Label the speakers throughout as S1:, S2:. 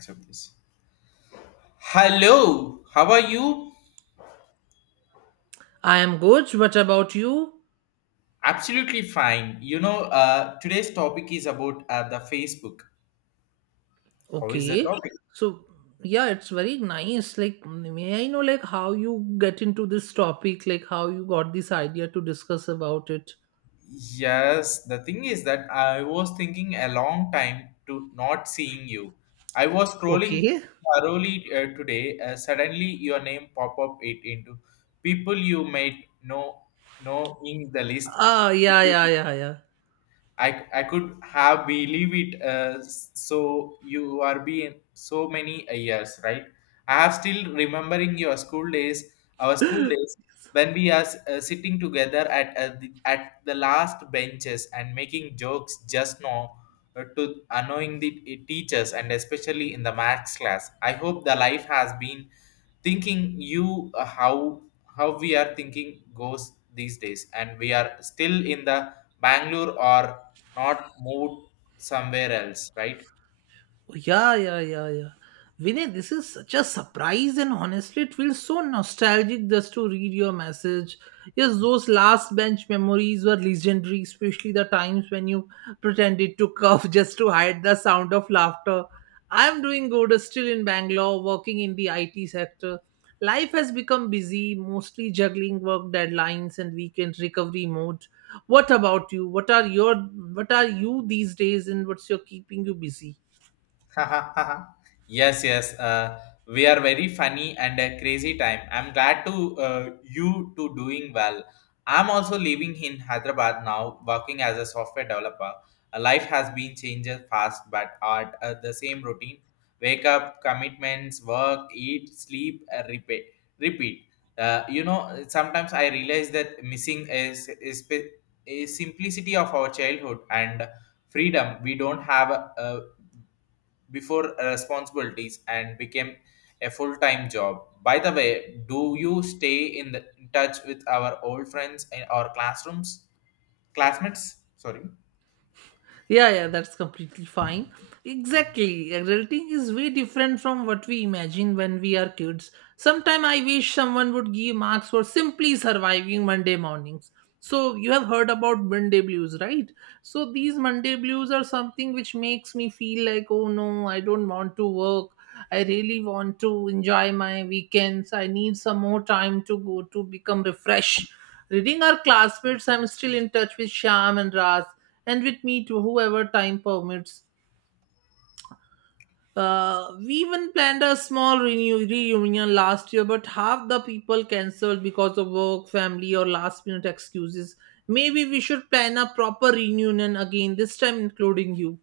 S1: Accept this. Hello, how are you?
S2: I am good. What about you?
S1: Absolutely fine. You know, today's topic is about the Facebook. How is the
S2: Okay.
S1: topic?
S2: So, yeah, it's very nice. Like, may I know, like, how you get into this topic? Like, how you got this idea to discuss about it?
S1: Yes, the thing is that I was thinking a long time to not seeing you. I was scrolling
S2: Okay.
S1: thoroughly today. Suddenly, your name pop up it into people you might know in the list.
S2: Ah, yeah, yeah, yeah, yeah.
S1: I could have believe it so you are being so many years, right? I have still remembering your school days, our school days when we are sitting together at the last benches and making jokes just now to annoying the teachers, and especially in the maths class. I hope the life has been thinking you, how we are thinking goes these days, and we are still in the Bangalore or not moved somewhere else, right?
S2: Yeah, yeah, yeah, yeah. Vinay, this is such a surprise, and honestly, it feels so nostalgic just to read your message. Yes, those last bench memories were legendary, especially the times when you pretended to cough just to hide the sound of laughter. I'm doing good, still in Bangalore, working in the IT sector. Life has become busy, mostly juggling work deadlines and weekend recovery mode. What about you? What are you these days, and what's your keeping you busy?
S1: Yes, yes. We are very funny and a crazy time. I'm glad to you to doing well. I'm also living in Hyderabad now, working as a software developer. Life has been changes fast, but at the same routine: wake up, commitments, work, eat, sleep, repeat, repeat. You know, sometimes I realize that missing is simplicity of our childhood and freedom we don't have uh, before responsibilities and became a full-time job. By the way, do you stay in touch with our old friends and our classrooms classmates? Sorry.
S2: Yeah, yeah, that's completely fine. Exactly. Adulting is way different from what we imagine when we are kids. Sometimes I wish someone would give marks for simply surviving Monday mornings. So, you have heard about Monday blues, right? So, these Monday blues are something which makes me feel like, oh no, I don't want to work. I really want to enjoy my weekends. I need some more time to go to become refreshed. Reading our classmates, I'm still in touch with Sham and Raz and with me to whoever time permits. We even planned a small reunion last year, but half the people cancelled because of work, family, or last minute excuses. Maybe we should plan a proper reunion again, this time including you.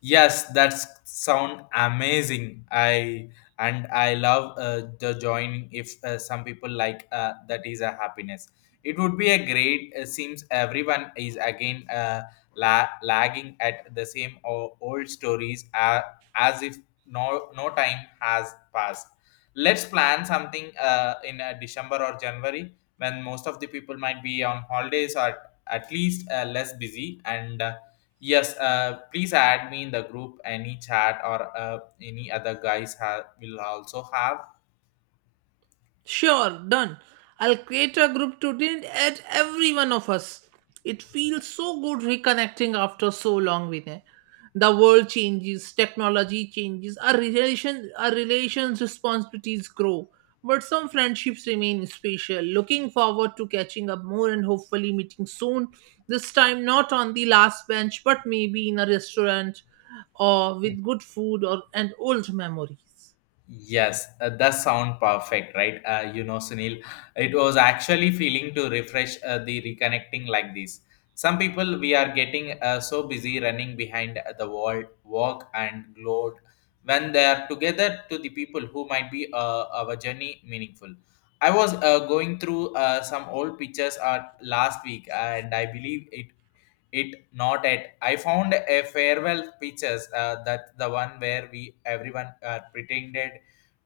S1: Yes, that's sound amazing. I and I love the joining. If some people like that is a happiness. It would be a great. Seems everyone is again lagging at the same old stories as if no time has passed. Let's plan something in December or January when most of the people might be on holidays or at least less busy and. Yes, please add me in the group. Any chat or any other guys have will also have.
S2: Sure, done. I'll create a group to add every one of us. It feels so good reconnecting after so long, Vinay. The world changes, technology changes, our relations responsibilities grow. But some friendships remain special. Looking forward to catching up more and hopefully meeting soon. This time not on the last bench, but maybe in a restaurant or with good food or and old memories.
S1: Yes, that sound perfect, right? You know, Sunil, it was actually feeling to refresh the reconnecting like this. Some people we are getting so busy running behind the wall, walk and load when they are together to the people who might be our journey meaningful. I was going through some old pictures last week, and I believe it it not at I found a farewell pictures that the one where we everyone pretended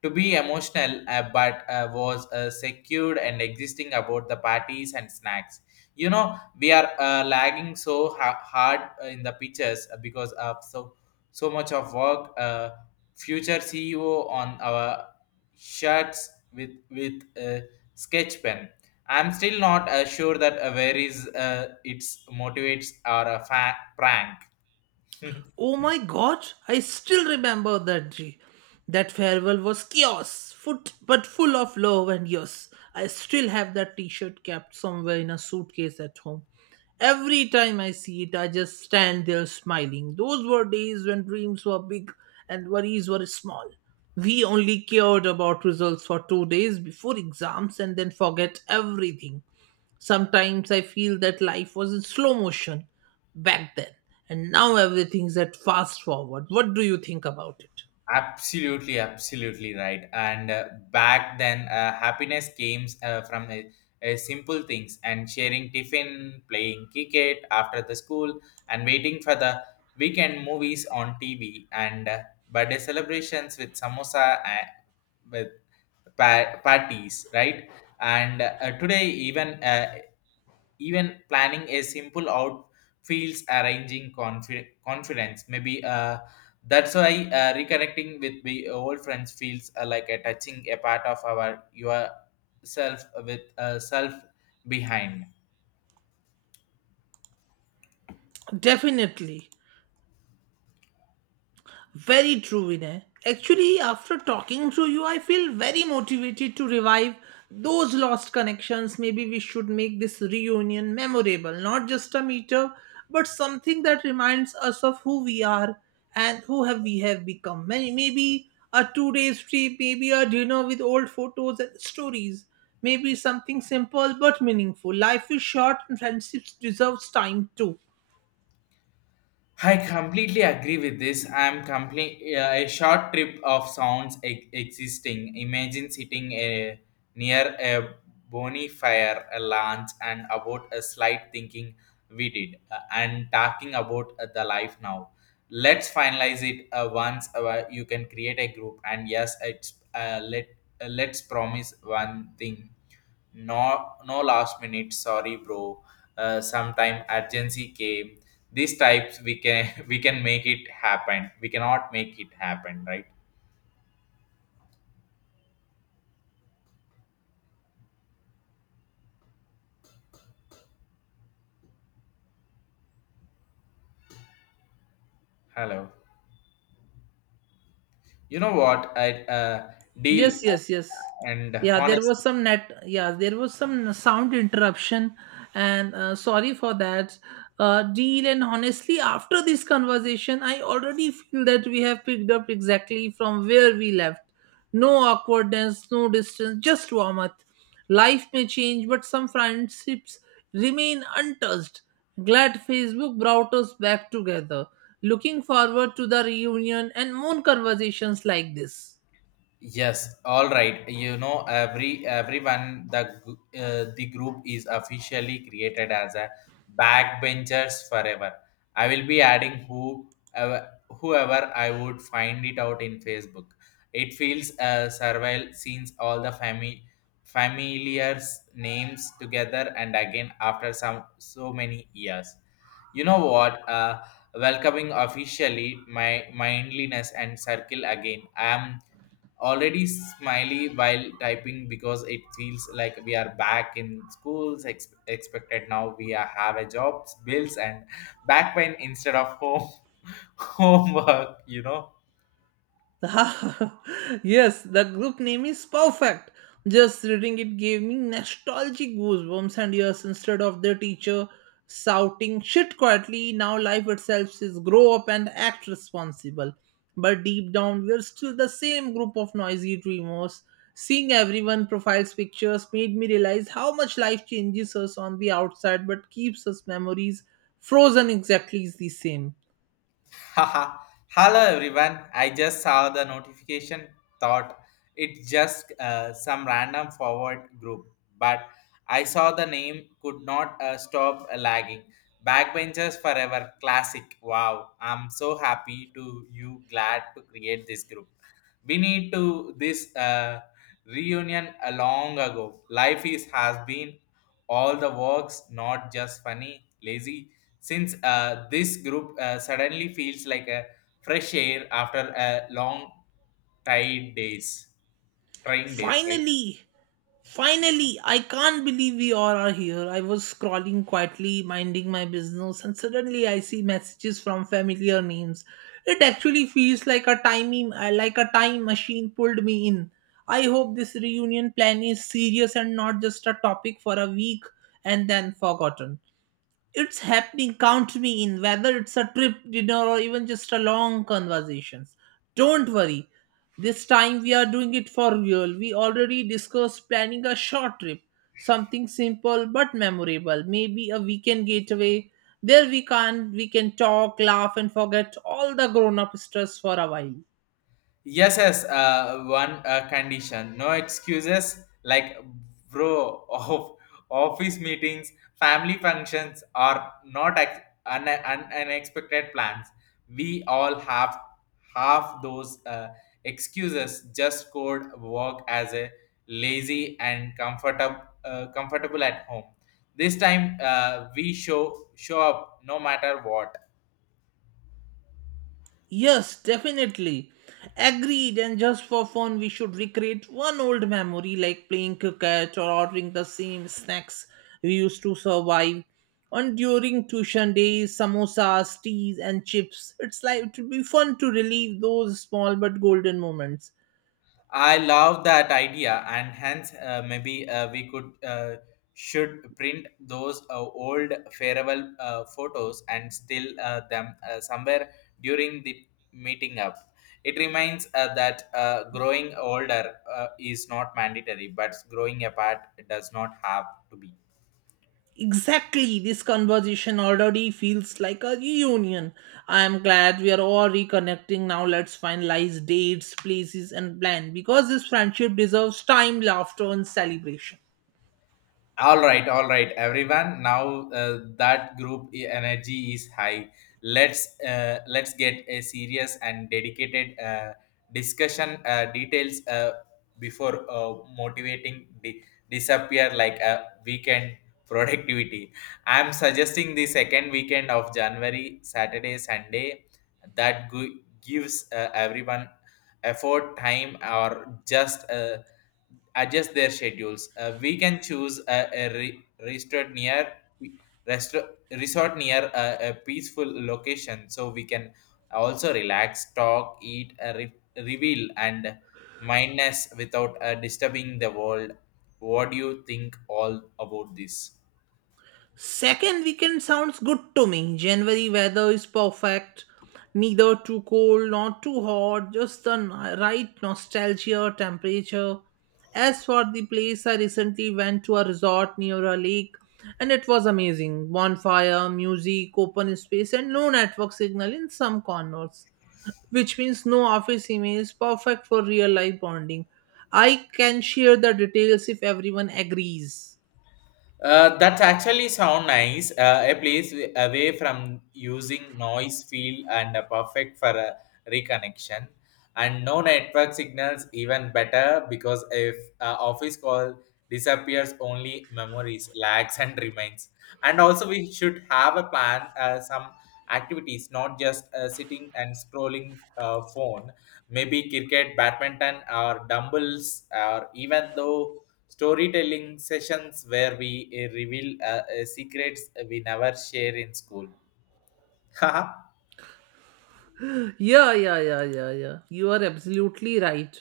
S1: to be emotional but was secured and existing about the parties and snacks. You know, we are lagging so hard in the pictures because of so much of work, future ceo on our shirts with a sketch pen. I'm still not sure that where is its motivates or a prank.
S2: Oh my god, I still remember that day. That farewell was chaos, foot but full of love and yes. I still have that t-shirt kept somewhere in a suitcase at home. Every time I see it, I just stand there smiling. Those were days when dreams were big and worries were small. We only cared about results for 2 days before exams and then forget everything. Sometimes I feel that life was in slow motion back then, and now everything's at fast forward. What do you think about it?
S1: Absolutely, absolutely right. And back then, happiness came from simple things and sharing tiffin, playing cricket after the school, and waiting for the weekend movies on TV and birthday celebrations with samosa and with parties, right? And today, even even planning a simple out feels arranging confidence, maybe that's why reconnecting with the old friends feels like a touching a part of our yourself with self behind.
S2: Definitely. Very true, Vinay. Actually, after talking to you, I feel very motivated to revive those lost connections. Maybe we should make this reunion memorable, not just a meetup, but something that reminds us of who we are and who have we have become. Maybe a 2 days trip, maybe a dinner with old photos and stories. Maybe something simple but meaningful. Life is short and friendships deserves time too.
S1: I completely agree with this. I'm complete a short trip of sounds existing. Imagine sitting a, near a bonfire, a lunch, and about a slight thinking we did, and talking about the life now. Let's finalize it once you can create a group. And yes, it's let's promise one thing, no last minute. Sorry, bro. Sometime urgency came. These types we can we can make it happen. We cannot make it happen, right? Hello. You know what? I deal
S2: Yes, yes, yes.
S1: and
S2: Yeah, there
S1: honest.
S2: was some net. Yeah, there was some sound interruption, and sorry for that. Deal and honestly, after this conversation, I already feel that we have picked up exactly from where we left. No awkwardness, no distance, just warmth. Life may change, but some friendships remain untouched. Glad Facebook brought us back together. Looking forward to the reunion and more conversations like this.
S1: Yes, all right. You know, everyone the the group is officially created as a backbenchers forever. I will be adding whoever I would find it out in Facebook. It feels survival since all the family familiars names together and again after some so many years. You know what? Welcoming officially my mindliness and circle again. I am already smiley while typing because it feels like we are back in schools expected now we are, have a jobs bills and back pain instead of home homework, you know.
S2: yes, the group name is perfect. Just reading it gave me nostalgic goosebumps and years instead of the teacher shouting shit quietly. Now life itself says grow up and act responsible. But deep down, we're still the same group of noisy dreamers. Seeing everyone profiles pictures made me realize how much life changes us on the outside but keeps us memories frozen exactly the same.
S1: Haha. Hello everyone. I just saw the notification thought it's just some random forward group, but I saw the name could not stop lagging. Backbenchers forever classic. Wow. I'm so happy to you glad to create this group. We need to this reunion a long ago. Life is has been all the works not just funny lazy since this group suddenly feels like a fresh air after a long tired days, trying days, right?
S2: Finally! Finally, I can't believe we all are here. I was scrolling quietly, minding my business, and suddenly I see messages from familiar names. It actually feels like a timing, like a time machine pulled me in. I hope this reunion plan is serious and not just a topic for a week and then forgotten. It's happening, count me in, whether it's a trip, dinner, or even just a long conversations. Don't worry, this time we are doing it for real. We already discussed planning a short trip, something simple but memorable, maybe a weekend getaway. There we can talk, laugh, and forget all the grown up stress for a while.
S1: Yes, yes. One condition: no excuses like bro of office meetings, family functions are not unexpected plans. We all have half those excuses. Just code work as a lazy and comfortable comfortable at home. This time we show up no matter what.
S2: Yes, definitely. Agreed. And just for fun, we should recreate one old memory like playing cricket or ordering the same snacks we used to survive on during tuition days, samosas, teas, and chips. It's like it would be fun to relive those small but golden moments.
S1: I love that idea, and hence maybe we could should print those old farewell photos and still them somewhere during the meeting up. It reminds that growing older is not mandatory, but growing apart does not have to be.
S2: Exactly, this conversation already feels like a reunion. I am glad we are all reconnecting now. Let's finalize dates, places, and plan because this friendship deserves time, laughter, and celebration.
S1: All right, everyone. Now that group energy is high. Let's get a serious and dedicated discussion details before motivating disappear like a weekend productivity. I'm suggesting the second weekend of January, Saturday, Sunday. That gives everyone effort, time, or just adjust their schedules. We can choose a resort near resort near a peaceful location, so we can also relax, talk, eat, reveal, and mindness without disturbing the world. What do you think all about this?
S2: Second weekend sounds good to me. January weather is perfect. Neither too cold nor too hot, just the right nostalgia temperature. As for the place, I recently went to a resort near a lake and it was amazing. Bonfire, music, open space, and no network signal in some corners, which means no office emails, perfect for real life bonding. I can share the details if everyone agrees.
S1: That actually sound nice. A place away from using noise field and perfect for a reconnection, and no network signals even better because if office call disappears, only memories lags and remains. And also, we should have a plan. Some activities, not just sitting and scrolling phone. Maybe cricket, badminton, or dumbbells, or even though storytelling sessions where we reveal secrets we never share in school. Haha.
S2: Yeah, yeah, yeah, yeah, yeah. You are absolutely right.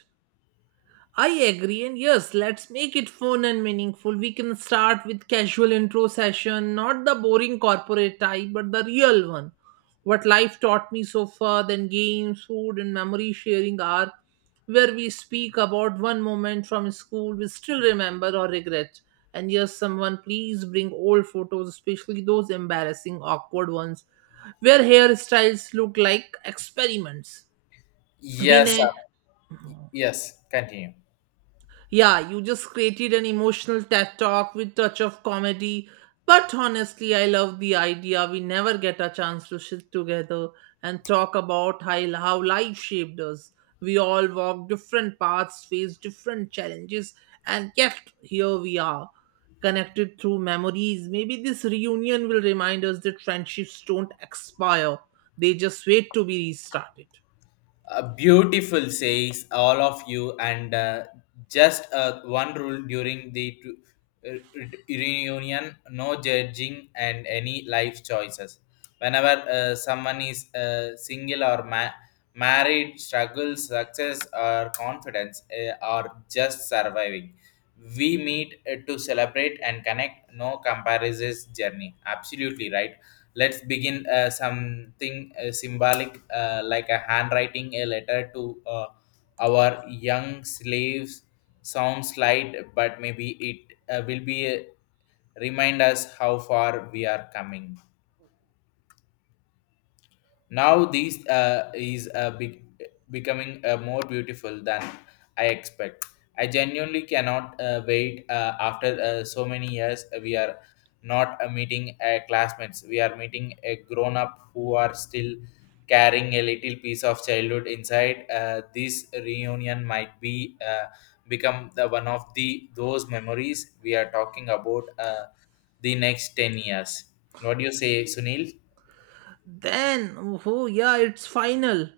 S2: I agree, and yes, let's make it fun and meaningful. We can start with casual intro session, not the boring corporate type, but the real one. What life taught me so far, then games, food, and memory sharing are where we speak about one moment from school we still remember or regret. And yes, someone please bring old photos, especially those embarrassing, awkward ones, where hairstyles look like experiments.
S1: Yes,
S2: Vinay,
S1: sir. Yes, continue.
S2: yeah, you just created an emotional TED talk with touch of comedy. But honestly, I love the idea we never get a chance to sit together and talk about how life shaped us. We all walk different paths, face different challenges, and yet here we are, connected through memories. Maybe this reunion will remind us that friendships don't expire, they just wait to be restarted.
S1: Beautiful says all of you and just one rule during the uh, reunion: no judging and any life choices whenever someone is single or married, struggles, success or confidence, or just surviving. We meet to celebrate and connect, no comparisons journey, absolutely right. Let's begin something symbolic like a handwriting a letter to our young slaves. Sounds light, but maybe it will be a, remind us how far we are coming now. These is becoming more beautiful than I expect. I genuinely cannot wait after so many years. We are not meeting classmates. We are meeting a grown up who are still carrying a little piece of childhood inside. This reunion might be become the one of the those memories we are talking about the next 10 years. What do you say, Sunil?
S2: Then, oh, yeah, it's final.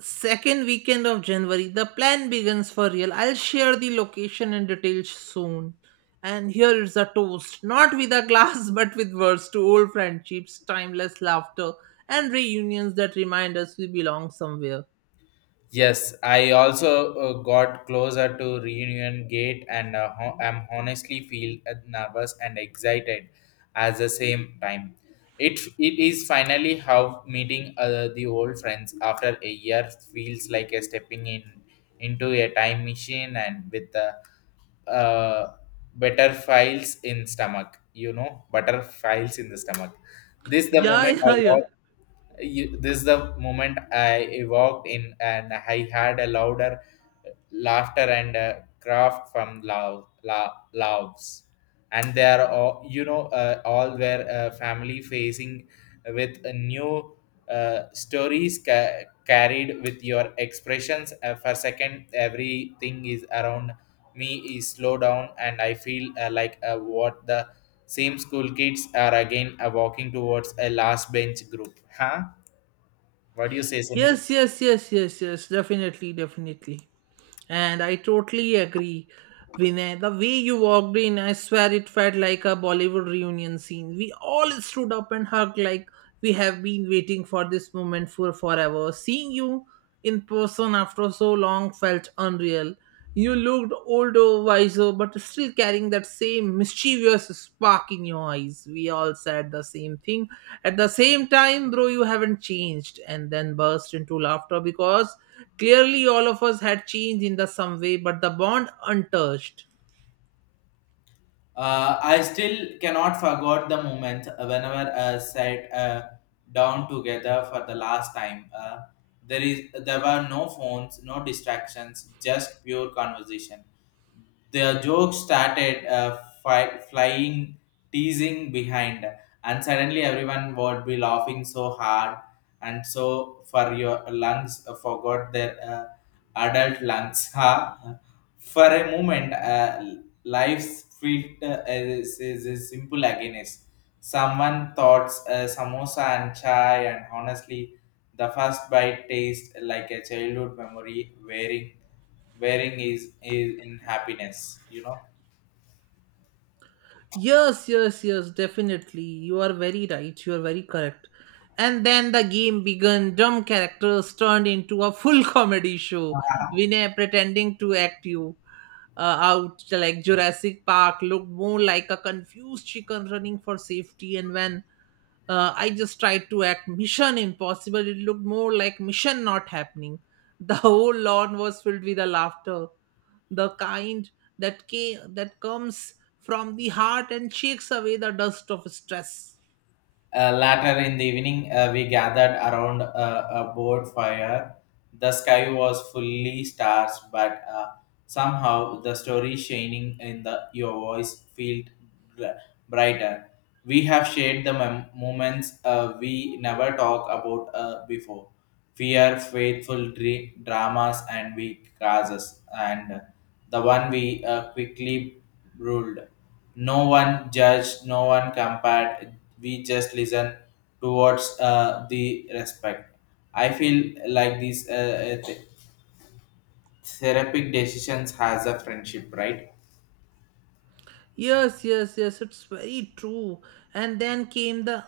S2: Second weekend of January, the plan begins for real. I'll share the location and details soon. And here is a toast, not with a glass, but with words to old friendships, timeless laughter, and reunions that remind us we belong somewhere.
S1: Yes, I also got closer to Reunion Gate and I'm honestly feel nervous and excited at the same time. It is finally how meeting the old friends after a year feels like a stepping in into a time machine and with the uh, better files in stomach, you know, better files in the stomach. This the
S2: Yeah,
S1: moment I
S2: yeah, yeah.
S1: was you, this is the moment I walked in and I had a louder laughter and a craft from love, la, loves. And they are all, you know, all were family facing with a new stories carried with your expressions. For second, everything is around me is slow down and I feel like what the same school kids are again walking towards a last bench group. Huh? What do you say, Sunil?
S2: Yes, yes, yes, yes, yes. Definitely, definitely. And I totally agree, Vinay. The way you walked in, I swear it felt like a Bollywood reunion scene. We all stood up and hugged like we have been waiting for this moment for forever. Seeing you in person after so long felt unreal. You looked older, wiser, but still carrying that same mischievous spark in your eyes. We all said the same thing. At the same time, bro, you haven't changed. And then burst into laughter because clearly all of us had changed in the some way, but the bond untouched.
S1: I still cannot forget the moment whenever sat down together for the last time. There is there were no phones, no distractions, just pure conversation. The jokes started flying, teasing behind, and suddenly everyone would be laughing so hard and so for your lungs forgot their adult lungs. Huh? For a moment. Lives feel as simple again is someone thoughts samosa and chai, and honestly the first bite tastes like a childhood memory wearing is in happiness.
S2: Yes, yes, yes, definitely. You are very right. You are very correct. And then the game began. Dumb characters turned into a full comedy show. Vinay pretending to act you out like Jurassic Park looked more like a confused chicken running for safety. And when I just tried to act Mission Impossible, it looked more like Mission Not Happening. The whole lawn was filled with the laughter, the kind that that comes from the heart and shakes away the dust of stress.
S1: Later in the evening, we gathered around a board fire. The sky was fully stars, but somehow the story shining in the your voice felt br- brighter. We have shared the moments we never talked about before. We are faithful dramas and weak causes, and the one we quickly ruled. No one judged, no one compared. We just listen towards the respect. I feel like these therapeutic decisions has a friendship, right?
S2: Yes, yes, yes, it's very true. And then came the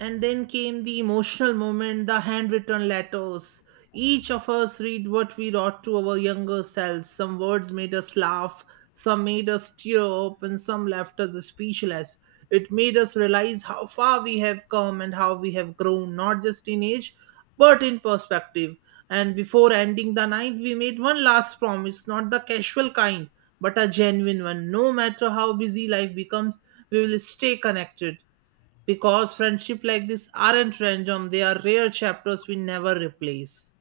S2: And then came the emotional moment, the handwritten letters. Each of us read what we wrote to our younger selves. Some words made us laugh, some made us tear up, and some left us speechless. It made us realize how far we have come and how we have grown, not just in age, but in perspective. And before ending the night, we made one last promise, not the casual kind, but a genuine one. No matter how busy life becomes, we will stay connected because friendship like this aren't random, they are rare chapters we never replace.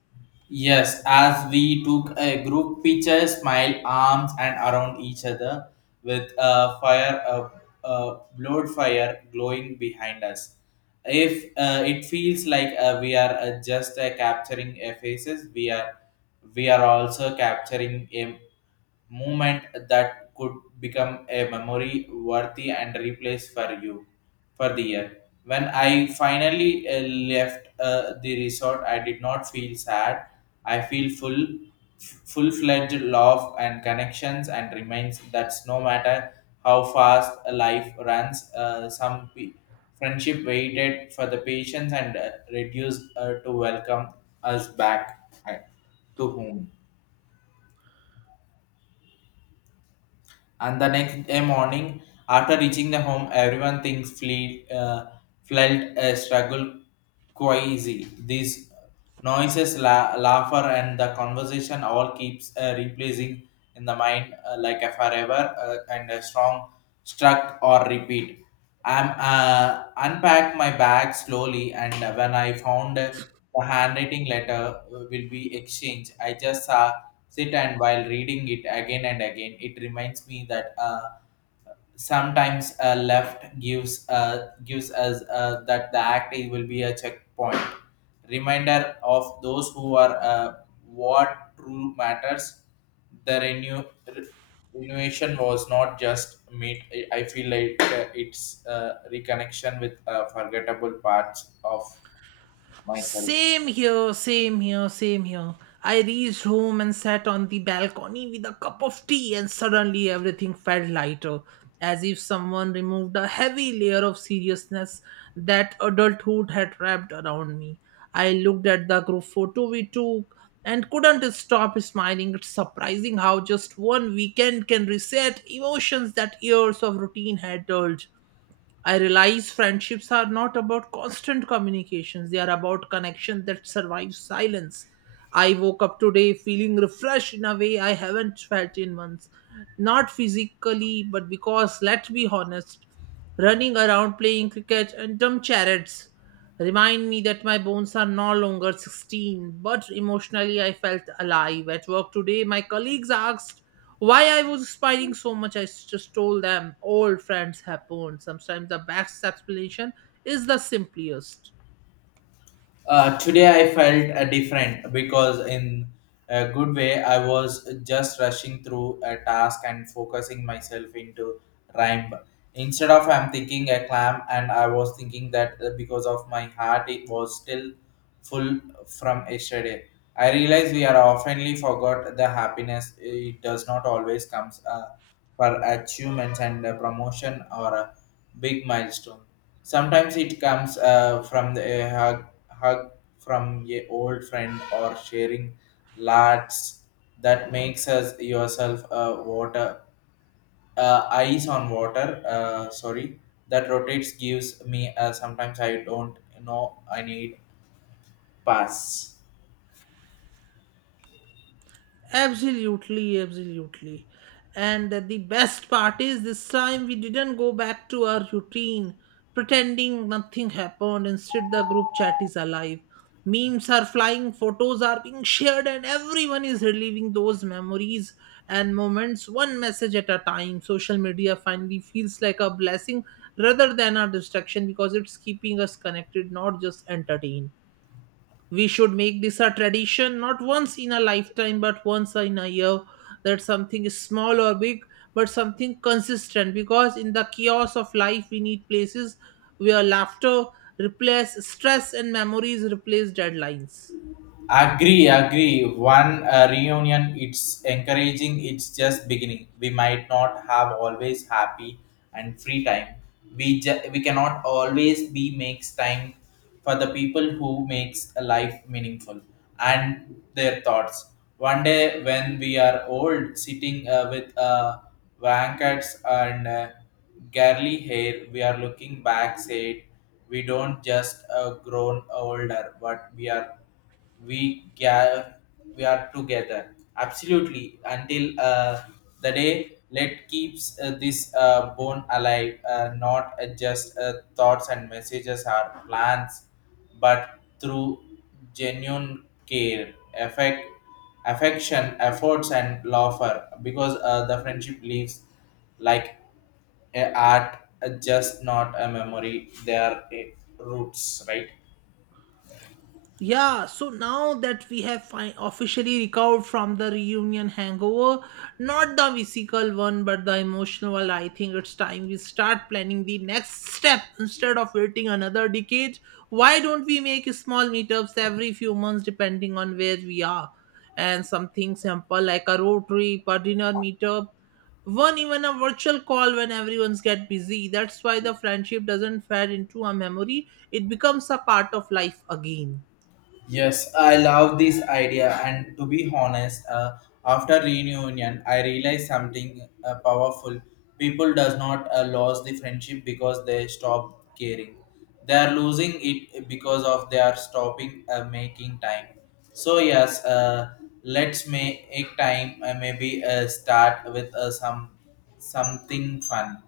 S1: Yes, as we took a group picture, smiled arms and around each other with a fire, a blowed fire glowing behind us. If it feels like we are just capturing a faces, we are also capturing a moment that could become a memory worthy and replace for you for the year. When I finally left the resort, I did not feel sad. I feel full, full fledged love and connections, and remains that no matter how fast life runs, some friendship waited for the patience and reduced to welcome us back to home. And the next day morning, after reaching the home, everyone thinks fleet, felt a struggle quasi. These noises, laughter, and the conversation all keeps replacing in the mind like a forever and a strong struck or repeat. I'm unpacked my bag slowly, and when I found the handwriting letter will be exchanged, I just saw sit, and while reading it again and again it reminds me that sometimes a left gives gives us that the act it will be a checkpoint reminder of those who are what true matters. The renew renewation was not just meet. I feel like it's reconnection with forgettable parts of myself.
S2: Same here, same here, same here. I reached home and sat on the balcony with a cup of tea, and suddenly everything felt lighter, as if someone removed a heavy layer of seriousness that adulthood had wrapped around me. I looked at the group photo we took and couldn't stop smiling. It's surprising how just one weekend can reset emotions that years of routine had dulled. I realize friendships are not about constant communications, they are about connection that survives silence. I woke up today feeling refreshed in a way I haven't felt in months. Not physically, but because, let's be honest, running around playing cricket and dumb charades remind me that my bones are no longer 16, but emotionally I felt alive. At work today, my colleagues asked why I was smiling so much. I just told them old friends have bones. Sometimes the best explanation is the simplest.
S1: Today I felt different because in a good way I was just rushing through a task and focusing myself into rhyme. Instead of I'm thinking a clam, and I was thinking that because of my heart it was still full from yesterday. I realize we are oftenly forgot the happiness, it does not always comes for achievements and promotion or big milestone. Sometimes it comes from the, a hug, hug from a old friend or sharing lads that makes us yourself a water ice on water. Sorry, that rotates gives me. Sometimes I don't know I need pass.
S2: Absolutely, absolutely. And the best part is this time we didn't go back to our routine, pretending nothing happened. Instead, the group chat is alive. Memes are flying, photos are being shared, and everyone is reliving those memories and moments one message at a time. Social media finally feels like a blessing rather than a distraction because it's keeping us connected, not just entertained. We should make this a tradition, not once in a lifetime but once in a year. That something is small or big, but something consistent, because in the chaos of life we need places where laughter replace stress and memories replace deadlines.
S1: Agree, agree. One reunion, it's encouraging. It's just beginning. We might not have always happy and free time. We cannot always be makes time for the people who makes a life meaningful and their thoughts. One day when we are old, sitting with blankets and girly hair, we are looking back. Said we don't just grown older, but we ga- we are together absolutely until the day let keeps this bone alive, not just thoughts and messages or plans, but through genuine care, affect affection, efforts, and laughter, because the friendship lives like a art, just not a memory, they are roots, right?
S2: Yeah, so now that we have officially recovered from the reunion hangover, not the physical one but the emotional one, I think it's time we start planning the next step instead of waiting another decade. Why don't we make small meetups every few months depending on where we are? And something simple like a road trip, a dinner meetup, one even a virtual call when everyone's get busy. That's why the friendship doesn't fade into a memory, it becomes a part of life again.
S1: Yes, I love this idea, and to be honest, after reunion, I realized something powerful. People does not lose the friendship because they stop caring. They are losing it because of they are stopping making time. So yes, let's make time. Maybe start with some something fun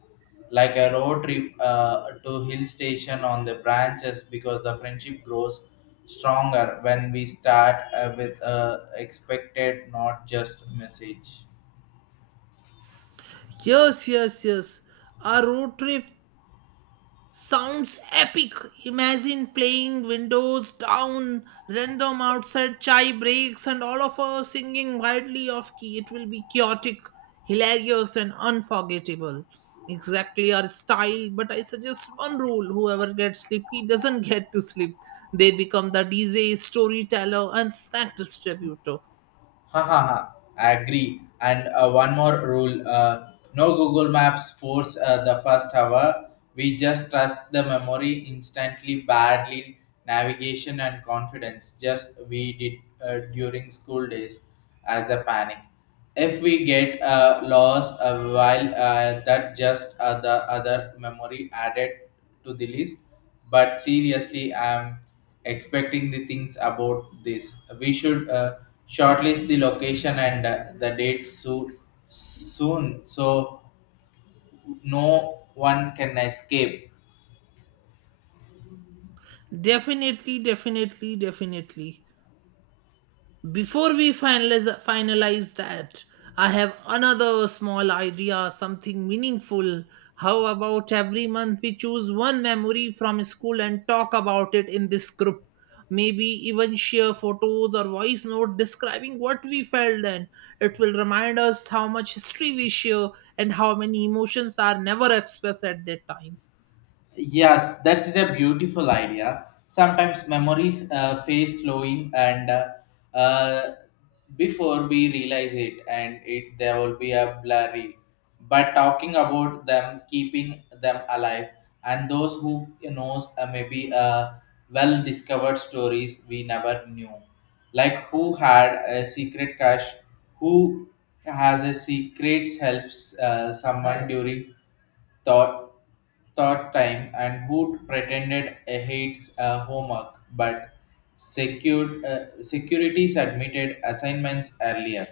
S1: like a road trip to hill station on the branches, because the friendship grows stronger when we start with expected, not just message.
S2: Yes, yes, yes. Our road trip sounds epic. Imagine playing windows down, random outside chai breaks, and all of us singing wildly off key. It will be chaotic, hilarious, and unforgettable. Exactly our style, but I suggest one rule, whoever gets sleepy doesn't get to sleep. They become the DJ, storyteller, and snack distributor.
S1: Ha ha ha. I agree, and one more rule, no Google Maps force the first hour. We just trust the memory instantly badly navigation and confidence just we did during school days as a panic. If we get lost a while, that just the other memory added to the list. But seriously, I'm expecting the things about this. We should shortlist the location and the date so soon, so no one can escape.
S2: Definitely, definitely, definitely. Before we finalize that, I have another small idea, something meaningful. How about every month we choose one memory from school and talk about it in this group, maybe even share photos or voice note describing what we felt then. It will remind us how much history we share and how many emotions are never expressed at that time.
S1: Yes, that is a beautiful idea. Sometimes memories face flowing, and uh, before we realize it, and it there will be a blurry. But talking about them, keeping them alive, and those who knows, maybe well discovered stories we never knew, like who had a secret cache, who has a secret helps someone during thought thought time, and who pretended a hates a homework but secured securities admitted assignments earlier.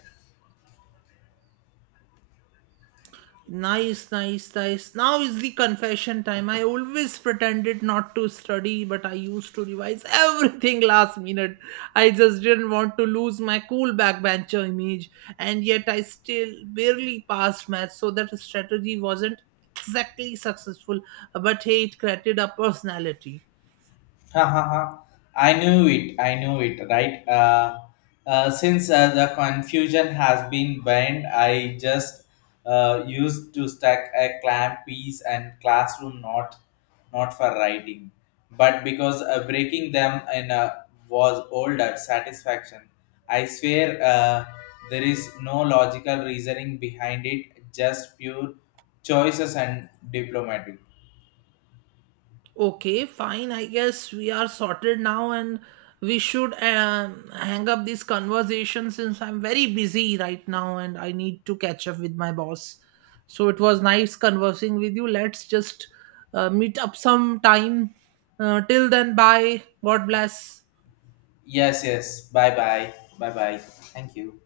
S2: Nice, nice, nice. Now is the confession time. I always pretended not to study, but I used to revise everything last minute. I just didn't want to lose my cool backbencher image, and yet I still barely passed math, so that strategy wasn't exactly successful. But hey, it created a personality.
S1: Ha ha ha. I knew it. I knew it. Right. Since the confusion has been banned, I just used to stack a clamp piece and classroom, not not for writing, but because breaking them in a was older satisfaction. I swear, uh, there is no logical reasoning behind it. Just pure choices and diplomatic.
S2: Okay, fine. I guess we are sorted now and we should hang up this conversation since I'm very busy right now and I need to catch up with my boss. So it was nice conversing with you. Let's just meet up sometime. Till then, bye. God bless.
S1: Yes. Yes. Bye. Bye. Bye. Bye. Thank you.